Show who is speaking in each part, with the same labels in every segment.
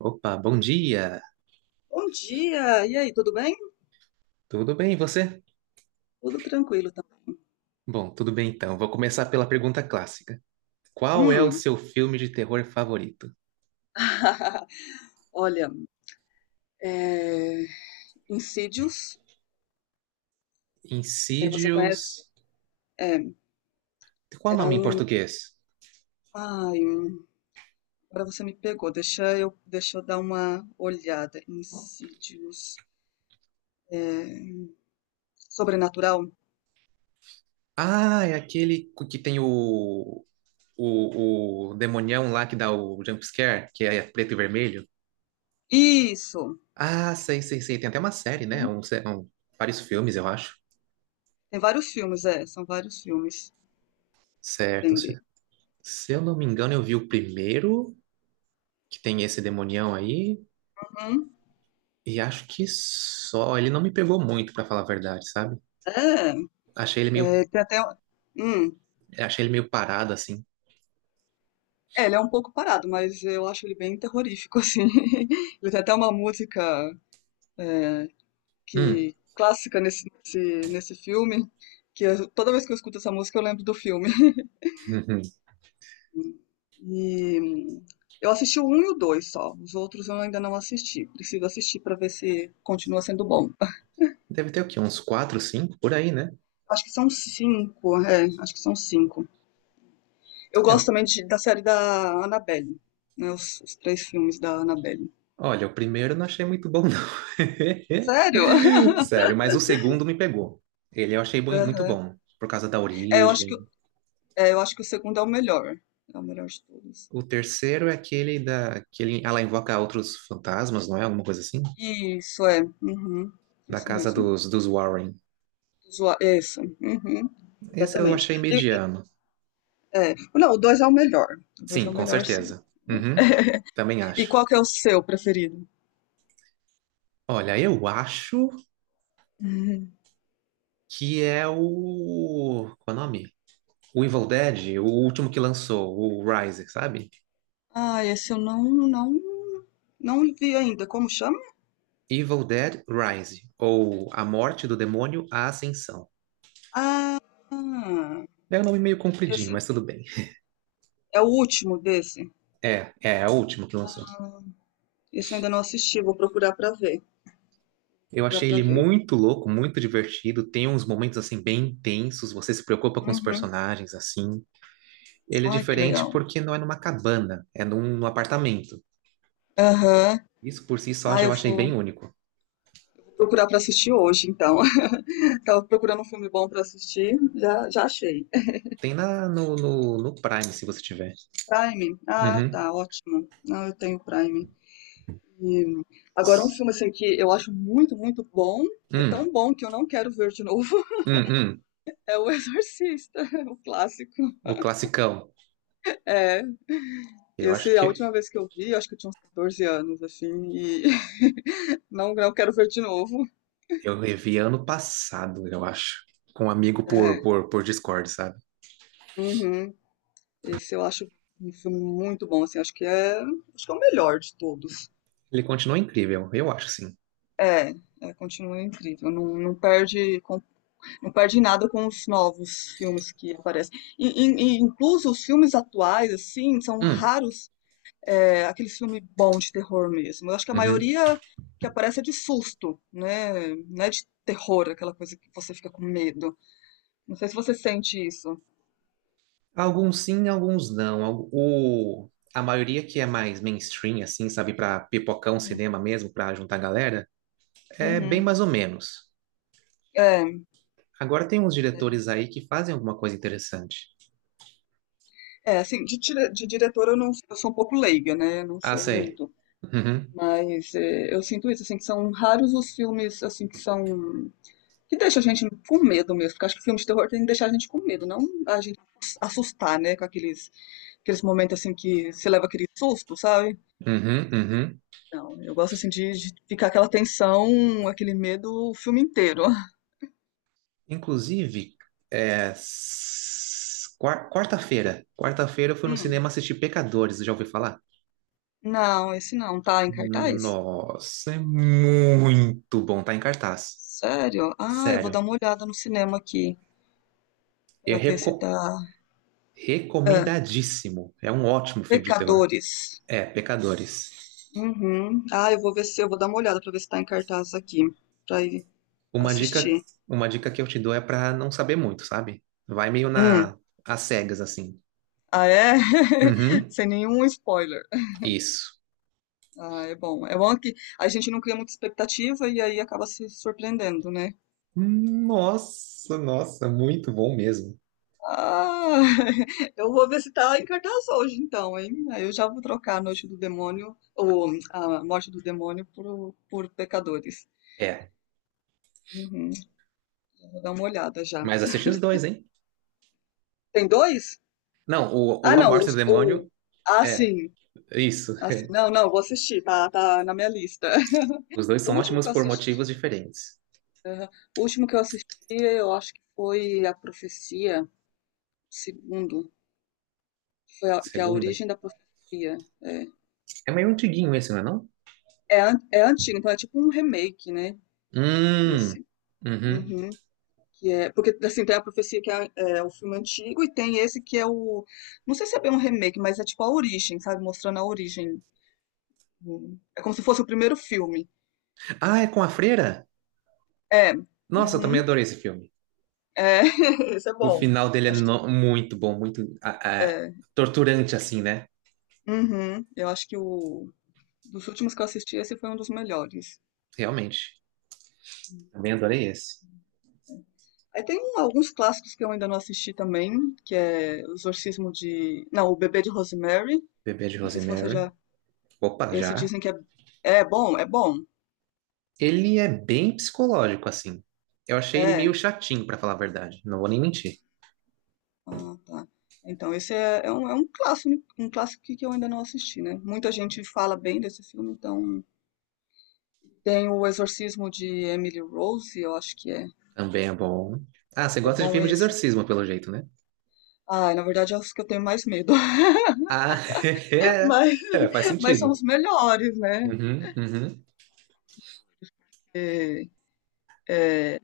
Speaker 1: Opa, bom dia!
Speaker 2: Bom dia! E aí, tudo bem?
Speaker 1: Tudo bem, e você?
Speaker 2: Tudo tranquilo também.
Speaker 1: Bom, tudo bem então. Vou começar pela pergunta clássica. Qual é o
Speaker 2: Hum.
Speaker 1: seu filme de terror favorito?
Speaker 2: Olha, é... Insidious, é, você conhece?
Speaker 1: Insidious.
Speaker 2: É,
Speaker 1: Qual o
Speaker 2: é
Speaker 1: nome em
Speaker 2: um.
Speaker 1: português?
Speaker 2: Ai, agora você me pegou. Deixa eu dar uma olhada. Insidious. É... Sobrenatural?
Speaker 1: Ah, é aquele que tem o demonião lá que dá o jump scare, que é preto e vermelho.
Speaker 2: Isso!
Speaker 1: Ah, sei, sei, sei. Tem até uma série, né?
Speaker 2: Uhum.
Speaker 1: Vários filmes, eu acho.
Speaker 2: Tem vários filmes, é, são vários filmes.
Speaker 1: Certo. Se,
Speaker 2: Entendi.
Speaker 1: se eu não me engano, eu vi o primeiro, que tem esse demonião aí.
Speaker 2: Uhum.
Speaker 1: E acho que só. Ele não me pegou muito, pra falar a verdade, sabe?
Speaker 2: É,
Speaker 1: Achei ele meio,
Speaker 2: é, tem até um. Hum.
Speaker 1: achei ele meio parado, assim.
Speaker 2: É, ele é um pouco parado, mas eu acho ele bem terrorífico, assim. Ele tem até uma música é,
Speaker 1: Hum,
Speaker 2: que clássica nesse filme, toda vez que eu escuto essa música eu lembro do filme.
Speaker 1: uhum.
Speaker 2: E eu assisti o 1 e o 2 só, os outros eu ainda não assisti. Preciso assistir para ver se continua sendo bom.
Speaker 1: Deve ter o quê? Uns quatro, cinco, por aí, né?
Speaker 2: Acho que são cinco, é, acho que são cinco. Eu
Speaker 1: É,
Speaker 2: gosto também da série da Annabelle, né, os três filmes da Annabelle.
Speaker 1: olha, o primeiro eu não achei muito bom, não.
Speaker 2: Sério?
Speaker 1: Sério, mas o segundo me pegou. Ele eu achei muito
Speaker 2: Aham.
Speaker 1: bom, por causa da
Speaker 2: É, eu acho que
Speaker 1: origem.
Speaker 2: É, eu acho que o segundo é o melhor. É o melhor de todos.
Speaker 1: O terceiro é aquele da... Que ela invoca outros fantasmas, não é? Alguma coisa assim?
Speaker 2: Isso, é. Uhum.
Speaker 1: Da
Speaker 2: Esse
Speaker 1: casa
Speaker 2: mesmo.
Speaker 1: dos Warren.
Speaker 2: Isso. Uhum.
Speaker 1: Esse eu
Speaker 2: Exatamente.
Speaker 1: achei mediano.
Speaker 2: É. Não, o dois é o melhor. O dois é
Speaker 1: Sim,
Speaker 2: o
Speaker 1: com
Speaker 2: melhor, sim.
Speaker 1: certeza. Uhum, também
Speaker 2: E qual
Speaker 1: acho.
Speaker 2: que é o seu preferido?
Speaker 1: Olha, eu acho
Speaker 2: Uhum.
Speaker 1: que é o. Qual é o nome? O Evil Dead, o último que lançou, o Rise, sabe?
Speaker 2: Ah, esse eu não, não vi ainda. Como chama?
Speaker 1: Evil Dead Rise, ou A Morte do Demônio, A Ascensão.
Speaker 2: Ah,
Speaker 1: É um nome meio compridinho,
Speaker 2: esse
Speaker 1: mas tudo bem.
Speaker 2: é o último desse.
Speaker 1: É o último que lançou.
Speaker 2: Esse eu ainda não assisti. Vou procurar pra ver.
Speaker 1: Eu
Speaker 2: Procurar
Speaker 1: achei
Speaker 2: pra
Speaker 1: ele
Speaker 2: ver.
Speaker 1: muito louco, muito divertido. Tem uns momentos assim bem intensos, você se preocupa com os
Speaker 2: Uhum.
Speaker 1: personagens assim. Ele é
Speaker 2: Ai, que
Speaker 1: diferente
Speaker 2: legal.
Speaker 1: porque não é numa cabana, é num apartamento.
Speaker 2: Aham.
Speaker 1: Isso por si só
Speaker 2: Ah,
Speaker 1: já
Speaker 2: eu
Speaker 1: eu achei
Speaker 2: vou
Speaker 1: bem único.
Speaker 2: procurar para assistir hoje, então. Tava procurando um filme bom para assistir, já, já achei.
Speaker 1: Tem na, no, no, no Prime, se você tiver.
Speaker 2: Prime? Ah,
Speaker 1: Uhum.
Speaker 2: tá, ótimo. Não, eu tenho Prime. E agora um filme assim que eu acho muito, muito bom. É
Speaker 1: Hum,
Speaker 2: tão bom que eu não quero ver de novo.
Speaker 1: hum, hum.
Speaker 2: É O Exorcista, o clássico.
Speaker 1: O classicão.
Speaker 2: É,
Speaker 1: Eu acho
Speaker 2: esse é a
Speaker 1: que
Speaker 2: última vez que eu vi, acho que eu tinha uns 14 anos, assim, e não quero ver de novo.
Speaker 1: eu revi ano passado, eu acho. Com um amigo por,
Speaker 2: É,
Speaker 1: por, por Discord, sabe?
Speaker 2: uhum. Esse eu acho um filme muito bom, assim, acho que é o melhor de todos.
Speaker 1: Ele continua incrível, eu acho, sim.
Speaker 2: É, é, continua incrível. Não, não perde nada com os novos filmes que aparecem. E incluso os filmes atuais, assim, são
Speaker 1: Hum,
Speaker 2: raros aqueles filmes bons de terror mesmo. Eu acho que a
Speaker 1: uhum.
Speaker 2: maioria que aparece é de susto, né? Não é de terror, aquela coisa que você fica com medo. Não sei se você sente isso.
Speaker 1: Alguns sim, alguns não. A maioria que é mais mainstream, assim, sabe? Pra pipocão,
Speaker 2: Uhum.
Speaker 1: cinema mesmo, pra juntar galera, é bem
Speaker 2: Uhum.
Speaker 1: mais ou menos.
Speaker 2: É,
Speaker 1: Agora tem uns diretores aí que fazem alguma coisa interessante.
Speaker 2: é, assim, de diretor eu não, eu sou um pouco leiga, né? Não
Speaker 1: Ah,
Speaker 2: sei
Speaker 1: sei.
Speaker 2: muito.
Speaker 1: Uhum,
Speaker 2: Mas eu sinto isso, assim, que são raros os filmes, assim, que deixam a gente com medo mesmo, porque acho que filme de terror tem que deixar a gente com medo, não a gente assustar, né, com aqueles momentos, assim, que você leva aquele susto, sabe?
Speaker 1: uhum, uhum.
Speaker 2: Não, eu gosto, assim, de ficar aquela tensão, aquele medo o filme inteiro.
Speaker 1: Inclusive, quarta-feira. Quarta-feira eu fui no
Speaker 2: Hum,
Speaker 1: cinema assistir Pecadores, já ouviu falar?
Speaker 2: não, esse não, tá em cartaz?
Speaker 1: Nossa, é muito bom, tá em cartaz.
Speaker 2: Sério? Ah, eu vou dar
Speaker 1: Sério,
Speaker 2: uma olhada no cinema aqui,
Speaker 1: é
Speaker 2: pra ver se tá. Ah,
Speaker 1: recomendadíssimo. É um ótimo filme de terror.
Speaker 2: Pecadores.
Speaker 1: É, Pecadores.
Speaker 2: Uhum. Ah, eu vou ver se eu vou dar uma olhada pra ver se tá em cartaz aqui, pra ir
Speaker 1: Uma dica,
Speaker 2: assistir.
Speaker 1: uma dica que eu te dou é pra não saber muito, sabe? Vai meio
Speaker 2: Hum.
Speaker 1: na às cegas assim.
Speaker 2: Ah, é?
Speaker 1: Uhum,
Speaker 2: Sem nenhum spoiler.
Speaker 1: isso.
Speaker 2: Ah, é bom. É bom que a gente não cria muita expectativa e aí acaba se surpreendendo, né?
Speaker 1: Nossa, nossa, muito bom mesmo.
Speaker 2: Ah, eu vou ver se tá em cartaz hoje, então, hein? Aí eu já vou trocar a Noite do Demônio, ou a Morte do Demônio, por Pecadores.
Speaker 1: É,
Speaker 2: Uhum. Vou dar uma olhada já.
Speaker 1: mas assiste os dois, hein?
Speaker 2: Tem dois?
Speaker 1: Não, o,
Speaker 2: Ah,
Speaker 1: o
Speaker 2: não.
Speaker 1: A do
Speaker 2: Os, o...
Speaker 1: Demônio
Speaker 2: Ah,
Speaker 1: é
Speaker 2: sim.
Speaker 1: isso.
Speaker 2: Assim, não, não, vou assistir, tá, tá na minha lista.
Speaker 1: Os dois
Speaker 2: O
Speaker 1: são
Speaker 2: último
Speaker 1: ótimos
Speaker 2: que eu
Speaker 1: por
Speaker 2: assisti,
Speaker 1: motivos diferentes.
Speaker 2: aham, o último que eu assisti, eu acho que foi A Profecia, segundo, que foi
Speaker 1: A
Speaker 2: a, que é a
Speaker 1: segunda.
Speaker 2: origem da profecia. É,
Speaker 1: É meio antiguinho esse, não é não?
Speaker 2: é, an- é antigo, então é tipo um remake, né,
Speaker 1: Hum.
Speaker 2: desse.
Speaker 1: Uhum.
Speaker 2: Uhum, que é, porque, assim, tem A Profecia, que é o filme antigo, e tem esse que não sei se é bem um remake, mas é tipo a origem, sabe, mostrando a origem. Uhum. É como se fosse o primeiro filme.
Speaker 1: Ah, é com a freira?
Speaker 2: É,
Speaker 1: Nossa, eu também
Speaker 2: uhum,
Speaker 1: adorei esse filme.
Speaker 2: é, esse é
Speaker 1: O
Speaker 2: bom.
Speaker 1: final dele é
Speaker 2: Acho que
Speaker 1: muito bom, muito ah, ah,
Speaker 2: é.
Speaker 1: torturante, assim, né?
Speaker 2: Uhum. Eu acho que o dos últimos que eu assisti, esse foi um dos melhores.
Speaker 1: Realmente. Também adorei esse.
Speaker 2: Aí tem alguns clássicos que eu ainda não assisti também, que é O Exorcismo de... Não, O Bebê de Rosemary.
Speaker 1: Bebê de
Speaker 2: Não sei se você
Speaker 1: Rosemary.
Speaker 2: já...
Speaker 1: Opa,
Speaker 2: Esse
Speaker 1: já.
Speaker 2: dizem que é... É bom, é bom.
Speaker 1: Ele é bem psicológico, assim. Eu achei ele
Speaker 2: É.
Speaker 1: meio chatinho, pra falar a verdade. Não vou nem mentir.
Speaker 2: Ah, tá. Então esse é um clássico que eu ainda não assisti, né? Muita gente fala bem desse filme, então. Tem O Exorcismo de Emily Rose, eu acho que é.
Speaker 1: Também é bom. Ah, você
Speaker 2: É
Speaker 1: gosta de
Speaker 2: bom
Speaker 1: filmes de
Speaker 2: esse.
Speaker 1: exorcismo, pelo jeito, né?
Speaker 2: Ah, na verdade é os que eu tenho mais medo.
Speaker 1: Ah, é.
Speaker 2: Mas,
Speaker 1: É, faz
Speaker 2: mas são
Speaker 1: sentido.
Speaker 2: os melhores, né?
Speaker 1: Uhum, uhum.
Speaker 2: é, é,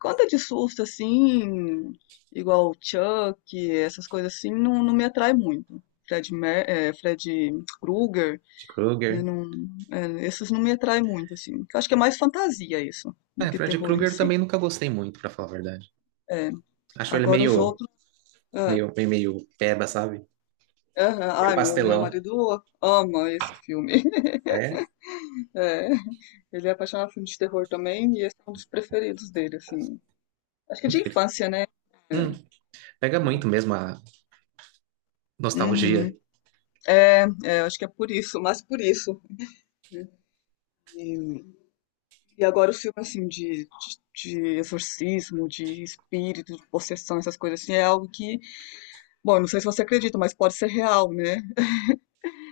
Speaker 2: conta de susto, assim, igual Chuck, essas coisas assim, não me atrai muito. Fred Krueger,
Speaker 1: Fred
Speaker 2: né,
Speaker 1: Krueger.
Speaker 2: não, esses não me atraem muito, assim. Eu acho que é mais fantasia isso, do
Speaker 1: É,
Speaker 2: que
Speaker 1: Fred
Speaker 2: terror em
Speaker 1: Krueger
Speaker 2: si.
Speaker 1: também nunca gostei muito, pra falar a verdade.
Speaker 2: É,
Speaker 1: Acho ele
Speaker 2: agora os
Speaker 1: meio,
Speaker 2: outros. É,
Speaker 1: meio, meio, meio peba, sabe?
Speaker 2: é,
Speaker 1: Meio
Speaker 2: ai, meu
Speaker 1: pastelão.
Speaker 2: marido ama esse filme.
Speaker 1: É,
Speaker 2: É, ele é apaixonado por filme de terror também, e esse é um dos preferidos dele, assim. Acho que é de
Speaker 1: incrível.
Speaker 2: infância, né? É.
Speaker 1: Hum, pega muito mesmo a nostalgia.
Speaker 2: Uhum. É, acho que é por isso, mas por isso, né? E, e agora o filme, assim, de exorcismo, de espírito, de possessão, essas coisas assim, é algo que, bom, eu não sei se você acredita, mas pode ser real, né?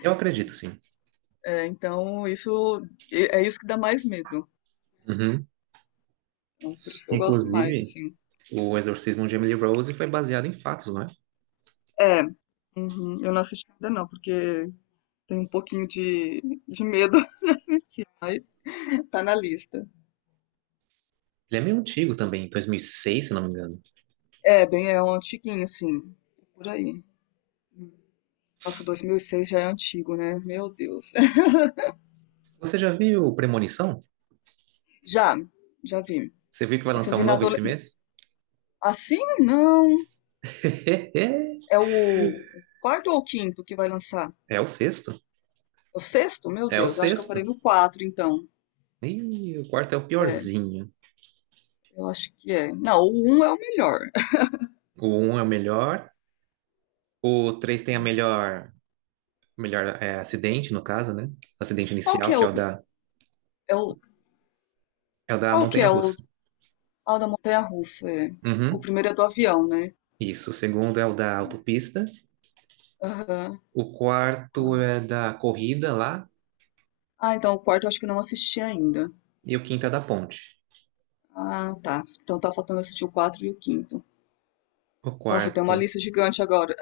Speaker 1: Eu acredito, sim.
Speaker 2: É, então, isso é isso que dá mais medo.
Speaker 1: Uhum.
Speaker 2: Então, por isso que eu gosto mais,
Speaker 1: Inclusive,
Speaker 2: assim.
Speaker 1: o Exorcismo de Emily Rose foi baseado em fatos, não é?
Speaker 2: É, uhum, eu não assisti ainda não, porque tem um pouquinho de medo de assistir, mas tá na lista.
Speaker 1: Ele é meio antigo também, 2006, se não me engano.
Speaker 2: É, bem, é um antiguinho, assim, por aí. Nossa, 2006 já é antigo, né? Meu Deus.
Speaker 1: Você já viu Premonição?
Speaker 2: Já, já vi.
Speaker 1: Você viu que vai
Speaker 2: Esse eu
Speaker 1: lançar
Speaker 2: vi
Speaker 1: um
Speaker 2: na
Speaker 1: novo esse
Speaker 2: adolescência.
Speaker 1: mês?
Speaker 2: Assim, não. É o quarto ou o quinto que vai lançar?
Speaker 1: É o sexto.
Speaker 2: É o sexto? Meu
Speaker 1: É o
Speaker 2: Deus, eu acho que eu
Speaker 1: sexto.
Speaker 2: parei no quatro, então.
Speaker 1: Ih, o quarto é o
Speaker 2: É,
Speaker 1: piorzinho.
Speaker 2: eu acho que é. Não, o um é o melhor.
Speaker 1: O um é o melhor. O três tem a melhor, melhor é, acidente, no caso, né? Acidente
Speaker 2: Qual que
Speaker 1: inicial,
Speaker 2: é
Speaker 1: que é o
Speaker 2: o...
Speaker 1: da,
Speaker 2: É o...
Speaker 1: é o da
Speaker 2: Qual que é o...
Speaker 1: montanha-russa.
Speaker 2: Ah, o da montanha-russa, é. O
Speaker 1: Uhum,
Speaker 2: primeiro é do avião, né?
Speaker 1: isso. O segundo é o da autopista.
Speaker 2: Aham.
Speaker 1: O quarto
Speaker 2: Tá.
Speaker 1: é da corrida lá.
Speaker 2: Ah, então o quarto eu acho que eu não assisti ainda.
Speaker 1: E o quinto é da ponte.
Speaker 2: Ah, tá. Então tá faltando assistir o quatro e o quinto.
Speaker 1: O
Speaker 2: Nossa, tem uma
Speaker 1: quarto.
Speaker 2: lista gigante agora.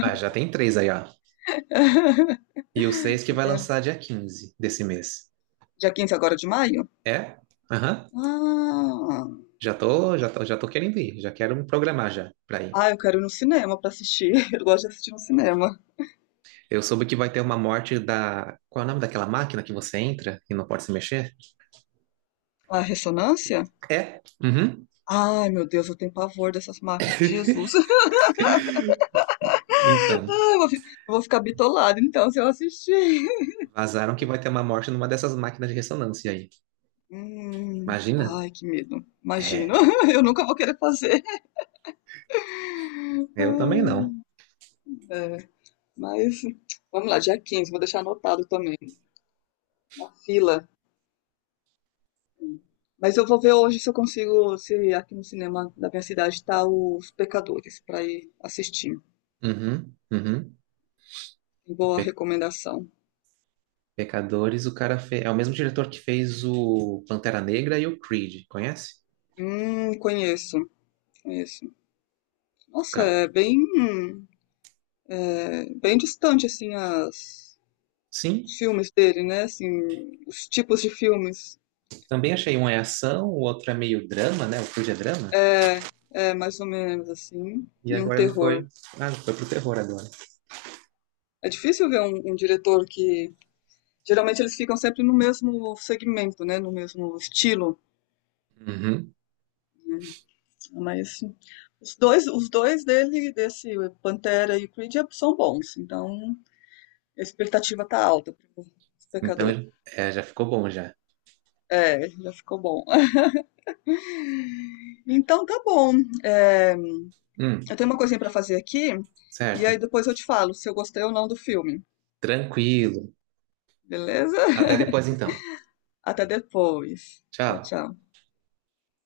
Speaker 1: Ah, já tem três aí, ó. E o seis que vai
Speaker 2: Legal.
Speaker 1: lançar dia 15 desse mês.
Speaker 2: Dia 15 agora de maio?
Speaker 1: É? Aham.
Speaker 2: Ah,
Speaker 1: Já tô querendo ir. Já quero me programar já pra ir.
Speaker 2: ah, eu quero ir no cinema pra assistir. Eu gosto de assistir no cinema.
Speaker 1: Eu soube que vai ter uma morte da. Qual é o nome daquela máquina que você entra e não pode se mexer?
Speaker 2: Ah, ressonância?
Speaker 1: É? Uhum.
Speaker 2: Ai, meu Deus, eu tenho pavor dessas máquinas. Jesus.
Speaker 1: Então,
Speaker 2: Ah, eu vou ficar bitolada então se eu assistir.
Speaker 1: vazaram que vai ter uma morte numa dessas máquinas de ressonância aí. Imagina?
Speaker 2: Ai, que medo. Imagino.
Speaker 1: É,
Speaker 2: Eu nunca vou querer fazer.
Speaker 1: eu também não.
Speaker 2: Ai, é, mas vamos lá, dia 15 vou deixar anotado também. Na fila. Mas eu vou ver hoje se eu consigo, se aqui no cinema da minha cidade está Os Pecadores, para ir assistir.
Speaker 1: Uhum, uhum.
Speaker 2: Boa
Speaker 1: Pe-
Speaker 2: recomendação.
Speaker 1: Pecadores, o cara fez. É o mesmo diretor que fez o Pantera Negra e o Creed, conhece?
Speaker 2: Conheço, conheço.
Speaker 1: O
Speaker 2: Nossa,
Speaker 1: cara.
Speaker 2: é bem, bem distante, assim, os
Speaker 1: Sim,
Speaker 2: filmes dele, né? Assim, os tipos de filmes.
Speaker 1: também achei um é ação, o outro é meio drama, né? O Creed é drama.
Speaker 2: É, é, mais ou menos, assim.
Speaker 1: E
Speaker 2: E um
Speaker 1: agora ele
Speaker 2: terror.
Speaker 1: foi. Ah, foi pro terror agora.
Speaker 2: É difícil ver um diretor que. Geralmente eles ficam sempre no mesmo segmento, né? No mesmo estilo,
Speaker 1: Uhum.
Speaker 2: né? Mas os dois dele, desse Pantera e Creed, são bons. Então, a expectativa tá alta para os
Speaker 1: Então,
Speaker 2: pecadores.
Speaker 1: já ficou bom já.
Speaker 2: É, já ficou bom. Então tá bom. É,
Speaker 1: Hum.
Speaker 2: eu tenho uma coisinha para fazer aqui e aí
Speaker 1: Certo?
Speaker 2: depois eu te falo se eu gostei ou não do filme.
Speaker 1: Tranquilo.
Speaker 2: Beleza?
Speaker 1: Até depois então.
Speaker 2: Até depois. Tchau,
Speaker 1: Tchau.
Speaker 2: tchau.